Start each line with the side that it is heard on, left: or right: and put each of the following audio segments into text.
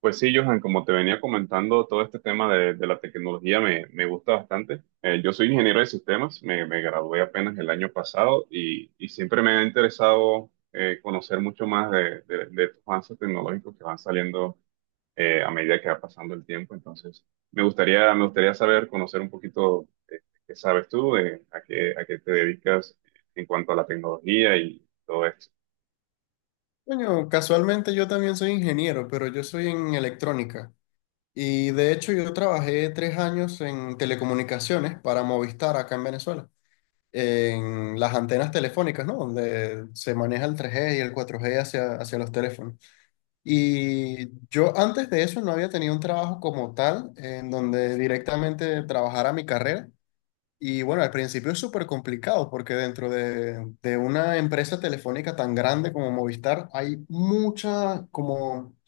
right: Pues sí, Johan, como te venía comentando, todo este tema de la tecnología me gusta bastante. Yo soy ingeniero de sistemas, me gradué apenas el año pasado y siempre me ha interesado conocer mucho más de estos avances tecnológicos que van saliendo a medida que va pasando el tiempo. Entonces, me gustaría saber, conocer un poquito qué sabes tú, de a qué te dedicas en cuanto a la tecnología y todo esto.
left: Bueno, casualmente yo también soy ingeniero, pero yo soy en electrónica. Y de hecho yo trabajé 3 años en telecomunicaciones para Movistar acá en Venezuela, en las antenas telefónicas, ¿no? Donde se maneja el tres g y el cuatro g hacia, hacia los teléfonos. Y yo antes de eso no había tenido un trabajo como tal, en donde directamente trabajara mi carrera. Y bueno, al principio es súper complicado porque dentro de una empresa telefónica tan grande como Movistar hay mucha como...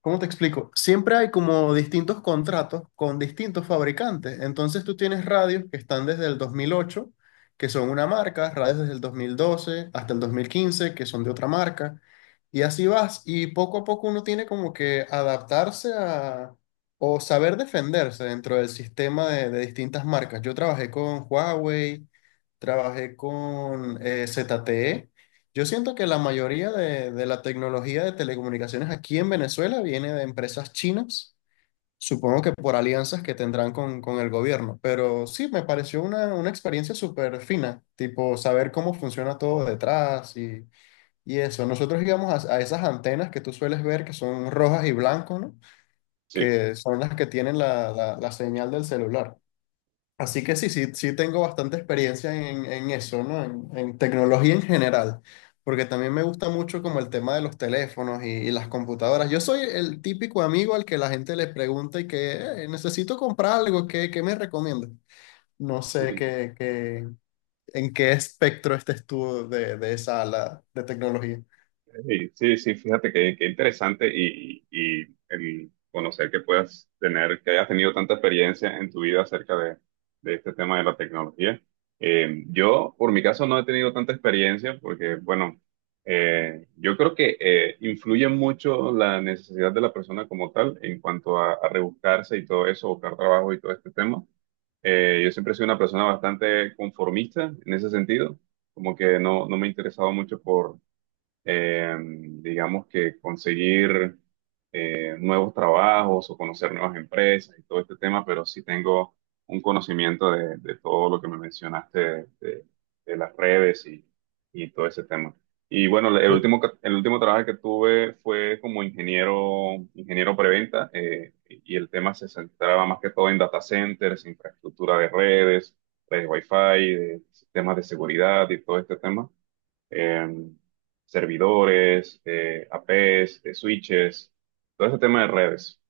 left: ¿Cómo te explico? Siempre hay como distintos contratos con distintos fabricantes. Entonces tú tienes radios que están desde el 2008, que son una marca, radios desde el 2012 hasta el 2015 que son de otra marca. Y así vas. Y poco a poco uno tiene como que adaptarse a... o saber defenderse dentro del sistema de distintas marcas. Yo trabajé con Huawei, trabajé con ZTE. Yo siento que la mayoría de la tecnología de telecomunicaciones aquí en Venezuela viene de empresas chinas, supongo que por alianzas que tendrán con el gobierno, pero sí, me pareció una experiencia súper fina, tipo saber cómo funciona todo detrás y eso. Nosotros íbamos a esas antenas que tú sueles ver que son rojas y blancas, ¿no?
right: Sí.
left: Que son las que tienen la señal del celular. Así que sí, sí, sí tengo bastante experiencia en eso, ¿no? En tecnología en general, porque también me gusta mucho como el tema de los teléfonos y las computadoras. Yo soy el típico amigo al que la gente le pregunta y que: Necesito comprar algo, ¿qué, qué me recomiendas? No sé qué, qué-" en qué espectro estés tú de esa ala de tecnología.
right: Sí, sí, sí, fíjate que interesante y el conocer que puedas tener, que hayas tenido tanta experiencia en tu vida acerca de este tema de la tecnología. Yo, por mi caso, no he tenido tanta experiencia porque, bueno, yo creo que influye mucho la necesidad de la persona como tal en cuanto a rebuscarse y todo eso, buscar trabajo y todo este tema. Yo siempre he sido una persona bastante conformista en ese sentido, como que no, no me he interesado mucho digamos que conseguir nuevos trabajos o conocer nuevas empresas y todo este tema, pero sí tengo un conocimiento de todo lo que me mencionaste de las redes y todo ese tema. Y bueno, el último trabajo que tuve fue como ingeniero preventa, y el tema se centraba más que todo en data centers, infraestructura de redes, redes Wi-Fi, de sistemas de seguridad y todo este tema, em, servidores, APs, switches, todo ese tema de redes.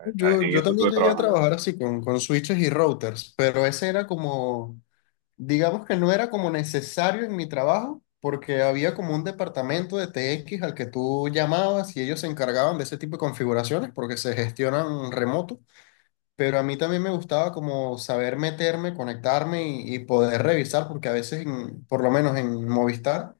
right: Eh,
left: Yo,
right: En
left: yo
right: eso
left: también
right: estuve
left: llegué a
right: trabajando.
left: trabajar así con switches y routers, pero ese era como... Digamos que no era como necesario en mi trabajo, porque había como un departamento de T X al que tú llamabas y ellos se encargaban de ese tipo de configuraciones porque se gestionan remoto, pero a mí también me gustaba como saber meterme, conectarme y poder revisar, porque a veces, en- por lo menos en Movistar,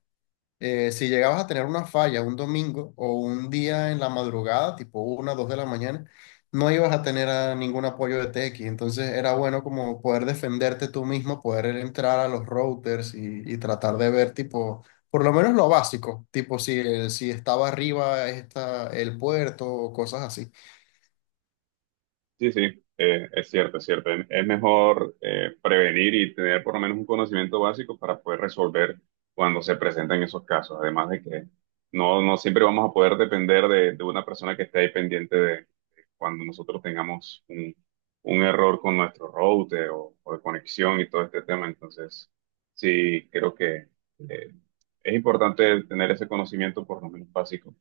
left: si llegabas a tener una falla un domingo o un día en la madrugada, tipo una, dos de la mañana, no ibas a tener a ningún apoyo de t TX. Entonces era bueno como poder defenderte tú mismo, poder entrar a los routers y tratar de ver tipo, por lo menos lo básico, tipo si, el- si estaba arriba está el puerto o cosas así.
right: Sí, sí, es cierto, es cierto. Es mejor prevenir y tener por lo menos un conocimiento básico para poder resolver cuando se presentan esos casos. Además de que no, no siempre vamos a poder depender de una persona que esté ahí pendiente de cuando nosotros tengamos un error con nuestro router o de conexión y todo este tema. Entonces, sí, creo que eh, es importante tener ese conocimiento por lo menos básico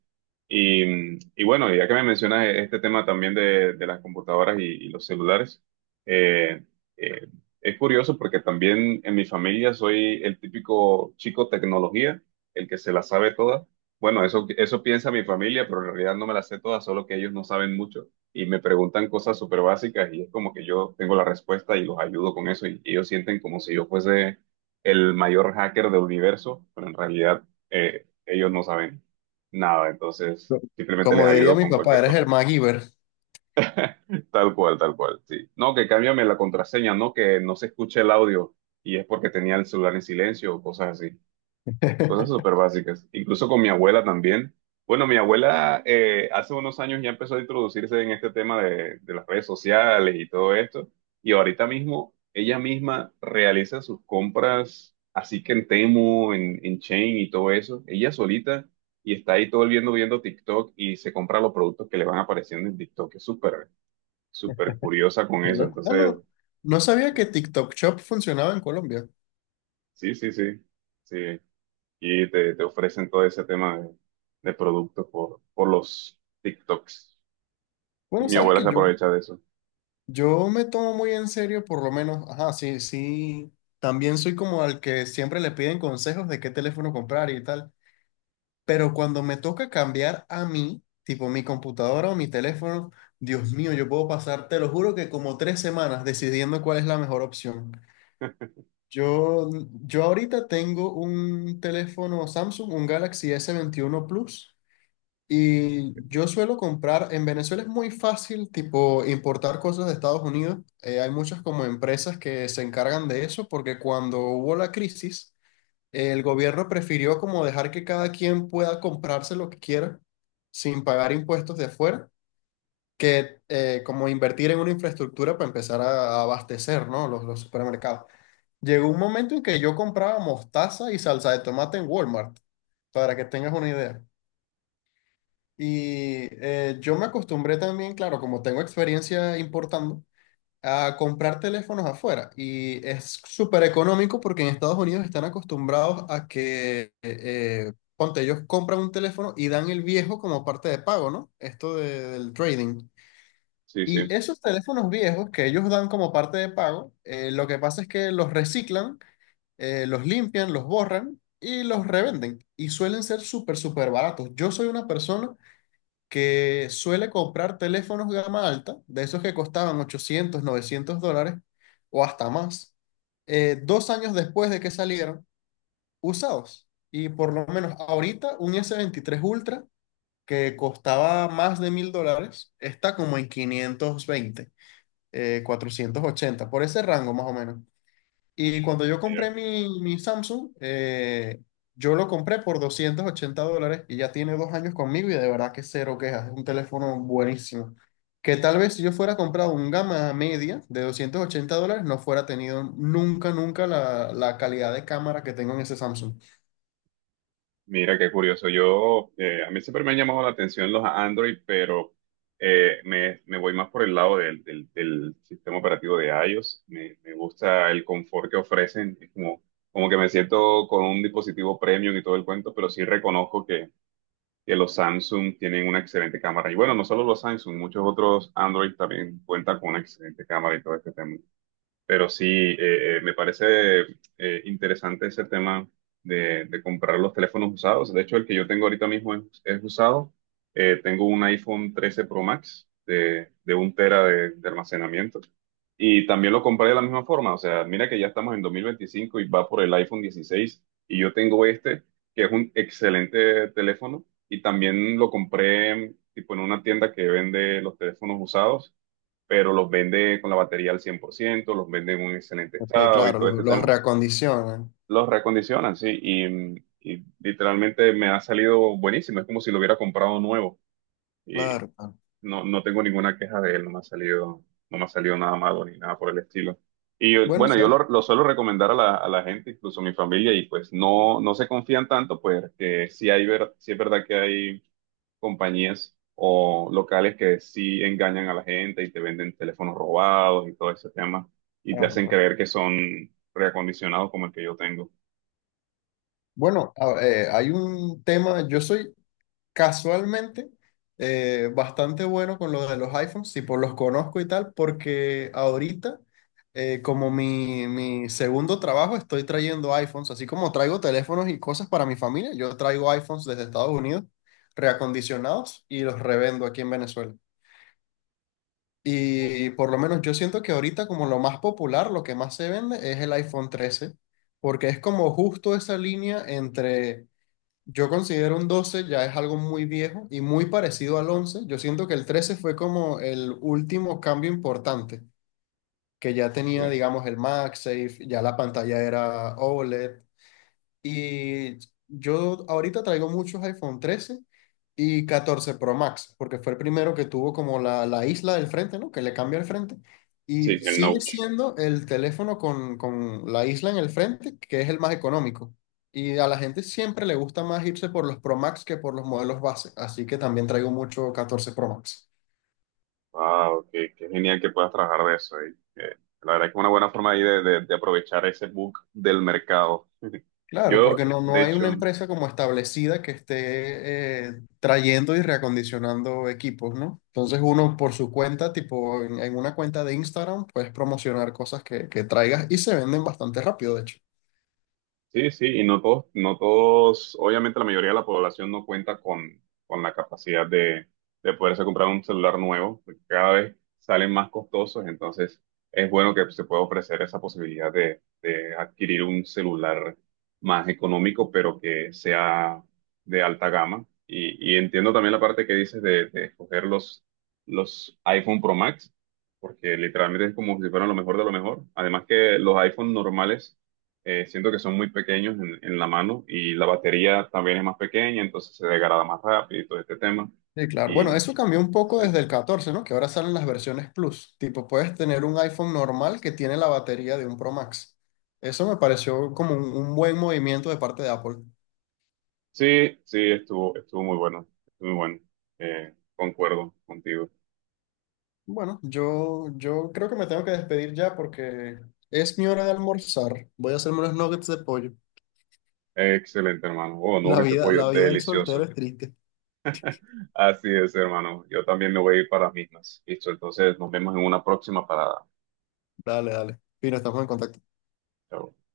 right: y bueno, ya que me mencionas este tema también de las computadoras y los celulares, eh, eh, es curioso porque también en mi familia soy el típico chico tecnología, el que se la sabe toda. Bueno, eso piensa mi familia, pero en realidad no me la sé toda, solo que ellos no saben mucho y me preguntan cosas súper básicas y es como que yo tengo la respuesta y los ayudo con eso y ellos sienten como si yo fuese el mayor hacker del universo, pero en realidad ellos no saben. Nada, entonces
left: Co-
right: simplemente les
left: Como diría
right: ayudo
left: mi
right: con
left: papá,
right: cualquier
left: eres el
right: cosa.
left: MacGyver.
right: Tal cual, sí. No, que cámbiame la contraseña, no que no se escuche el audio y es porque tenía el celular en silencio o cosas así. Cosas súper básicas. Incluso con mi abuela también. Bueno, mi abuela hace unos años ya empezó a introducirse en este tema de las redes sociales y todo esto. Y ahorita mismo ella misma realiza sus compras, así que en Temu, en Chain y todo eso. Ella solita y está ahí todo el viendo, viendo TikTok y se compra los productos que le van apareciendo en TikTok. Es súper, súper curiosa con
left: Qué
right: eso.
left: loco. Ah,
right: Entonces,
left: no, no sabía que TikTok Shop funcionaba en Colombia.
right: sí, sí, sí. Sí. Y te ofrecen todo ese tema de productos por los TikToks. Y
left: Bueno,
right: mi
left: ¿sabes
right: abuela
left: que
right: se
left: yo...?
right: aprovecha de eso.
left: Yo me tomo muy en serio, por lo menos, ajá, sí, sí, también soy como al que siempre le piden consejos de qué teléfono comprar y tal, pero cuando me toca cambiar a mí, tipo mi computadora o mi teléfono, Dios mío, yo puedo pasar, te lo juro que como 3 semanas decidiendo cuál es la mejor opción. Yo, yo ahorita tengo un teléfono Samsung, un Galaxy s 21 Plus, y yo suelo comprar, en Venezuela es muy fácil, tipo, importar cosas de Estados Unidos. Hay muchas como empresas que se encargan de eso porque cuando hubo la crisis, el gobierno prefirió como dejar que cada quien pueda comprarse lo que quiera sin pagar impuestos de afuera, que como invertir en una infraestructura para empezar a abastecer, ¿no? Los supermercados. Llegó un momento en que yo compraba mostaza y salsa de tomate en Walmart, para que tengas una idea. Y yo me acostumbré también, claro, como tengo experiencia importando, a comprar teléfonos afuera. Y es súper económico porque en Estados Unidos están acostumbrados a que, ponte, ellos compran un teléfono y dan el viejo como parte de pago, ¿no? Esto de- del trading.
right: Sí, sí.
left: Y esos teléfonos viejos que ellos dan como parte de pago, lo que pasa es que los reciclan, los limpian, los borran y los revenden. Y suelen ser súper, súper baratos. Yo soy una persona que suele comprar teléfonos gama alta, de esos que costaban 800, $900 o hasta más, 2 años después de que salieron, usados. Y por lo menos ahorita un S23 Ultra que costaba más de $1000 está como en 520, 480, por ese rango más o menos. Y cuando yo
right: Mira.
left: compré mi, mi Samsung, yo lo compré por $280 y ya tiene 2 años conmigo y de verdad que cero quejas. Es un teléfono buenísimo. Que tal vez si yo fuera comprado un gama media de $280, no fuera tenido nunca, nunca la, la calidad de cámara que tengo en ese Samsung.
right: Mira, qué curioso. Yo, a mí siempre me han llamado la atención los Android, pero me voy más por el lado del sistema operativo de iOS. Me gusta el confort que ofrecen. Es como, como que me siento con un dispositivo premium y todo el cuento, pero sí reconozco que los Samsung tienen una excelente cámara. Y bueno, no solo los Samsung, muchos otros Android también cuentan con una excelente cámara y todo este tema. Pero sí, me parece interesante ese tema de comprar los teléfonos usados. De hecho, el que yo tengo ahorita mismo es usado. Tengo un iPhone 13 Pro Max de un tera de almacenamiento. Y también lo compré de la misma forma. O sea, mira que ya estamos en 2025 y va por el iPhone 16. Y yo tengo este, que es un excelente teléfono. Y también lo compré tipo en una tienda que vende los teléfonos usados pero los vende con la batería al 100%, los vende en un excelente
left: Ok,
right: estado y
left: claro,
right: todo
left: lo-
right: este
left: los
right: tema.
left: reacondicionan.
right: Los reacondicionan, sí, y literalmente me ha salido buenísimo. Es como si lo hubiera comprado nuevo y
left: Claro, claro.
right: no, no tengo ninguna queja de él, no me ha salido nada malo ni nada por el estilo.
left: Bueno,
right: Yo
left: ¿sabes?
right: lo suelo recomendar a la gente, incluso a mi familia, y pues no, no se confían tanto, pues que sí, hay ver, sí es verdad que hay compañías o locales que sí engañan a la gente y te venden teléfonos robados y todo ese tema y te
left: Claro,
right: hacen
left: claro.
right: creer que son reacondicionados como el que yo tengo.
left: Bueno, a- hay un tema, yo soy... Casualmente, bastante bueno con lo de los iPhones, tipo los conozco y tal, porque ahorita, como mi segundo trabajo, estoy trayendo iPhones, así como traigo teléfonos y cosas para mi familia, yo traigo iPhones desde Estados Unidos, reacondicionados, y los revendo aquí en Venezuela. Y por lo menos yo siento que ahorita como lo más popular, lo que más se vende es el iPhone 13 porque es como justo esa línea entre... yo considero un 12 ya es algo muy viejo y muy parecido al 11. Yo siento que el 13 fue como el último cambio importante, que ya tenía,
right: Sí,
left: digamos, el MagSafe, ya la pantalla era OLED, y yo ahorita traigo muchos iPhone 13 y catorce Pro Max, porque fue el primero que tuvo como la isla del frente, ¿no? Que le cambia el frente. Y
right: sí, el
left: sigue
right: Notch.
left: siendo el teléfono con la isla en el frente, que es el más económico. Y a la gente siempre le gusta más irse por los Pro Max que por los modelos base. Así que también traigo mucho catorce Pro Max.
right: Wow, qué, qué genial que puedas trabajar de eso. Eh. La verdad que es una buena forma ahí de aprovechar ese bug del mercado.
left: Claro,
right: Yo,
left: porque no,
right: de
left: no hay
right: hecho,
left: una empresa como establecida que esté trayendo y reacondicionando equipos, ¿no? Entonces uno por su cuenta, tipo en una cuenta de Instagram, puedes promocionar cosas que traigas y se venden bastante rápido, de hecho.
right: sí, sí, y no todos, no todos, obviamente la mayoría de la población no cuenta con la capacidad de poderse comprar un celular nuevo, porque cada vez salen más costosos, entonces es bueno que se pueda ofrecer esa posibilidad de adquirir un celular más económico, pero que sea de alta gama. Y entiendo también la parte que dices de escoger los iPhone Pro Max, porque literalmente es como si fueran lo mejor de lo mejor. Además que los iPhone normales siento que son muy pequeños en la mano y la batería también es más pequeña, entonces se degrada más rápido y todo este tema.
left: Sí, claro. Bueno,
right: Y
left: eso cambió un
right: sí,
left: poco desde el 14, ¿no? Que ahora salen las versiones Plus. Tipo, puedes tener un iPhone normal que tiene la batería de un Pro Max. Eso me pareció como un buen movimiento de parte de Apple.
right: sí, sí, estuvo, estuvo muy bueno, estuvo muy bueno. Concuerdo contigo.
left: Bueno, yo creo que me tengo que despedir ya porque es mi hora de almorzar. Voy a hacerme unos nuggets de pollo.
right: Excelente, hermano. Oh, no, que ese pollo,
left: La vida del soltero
right: delicioso.
left: es triste.
right: Así es, hermano. Yo también me voy a ir para las mismas. Listo, entonces nos vemos en una próxima parada.
left: Dale, dale. Fino, estamos en contacto.
right: Chao.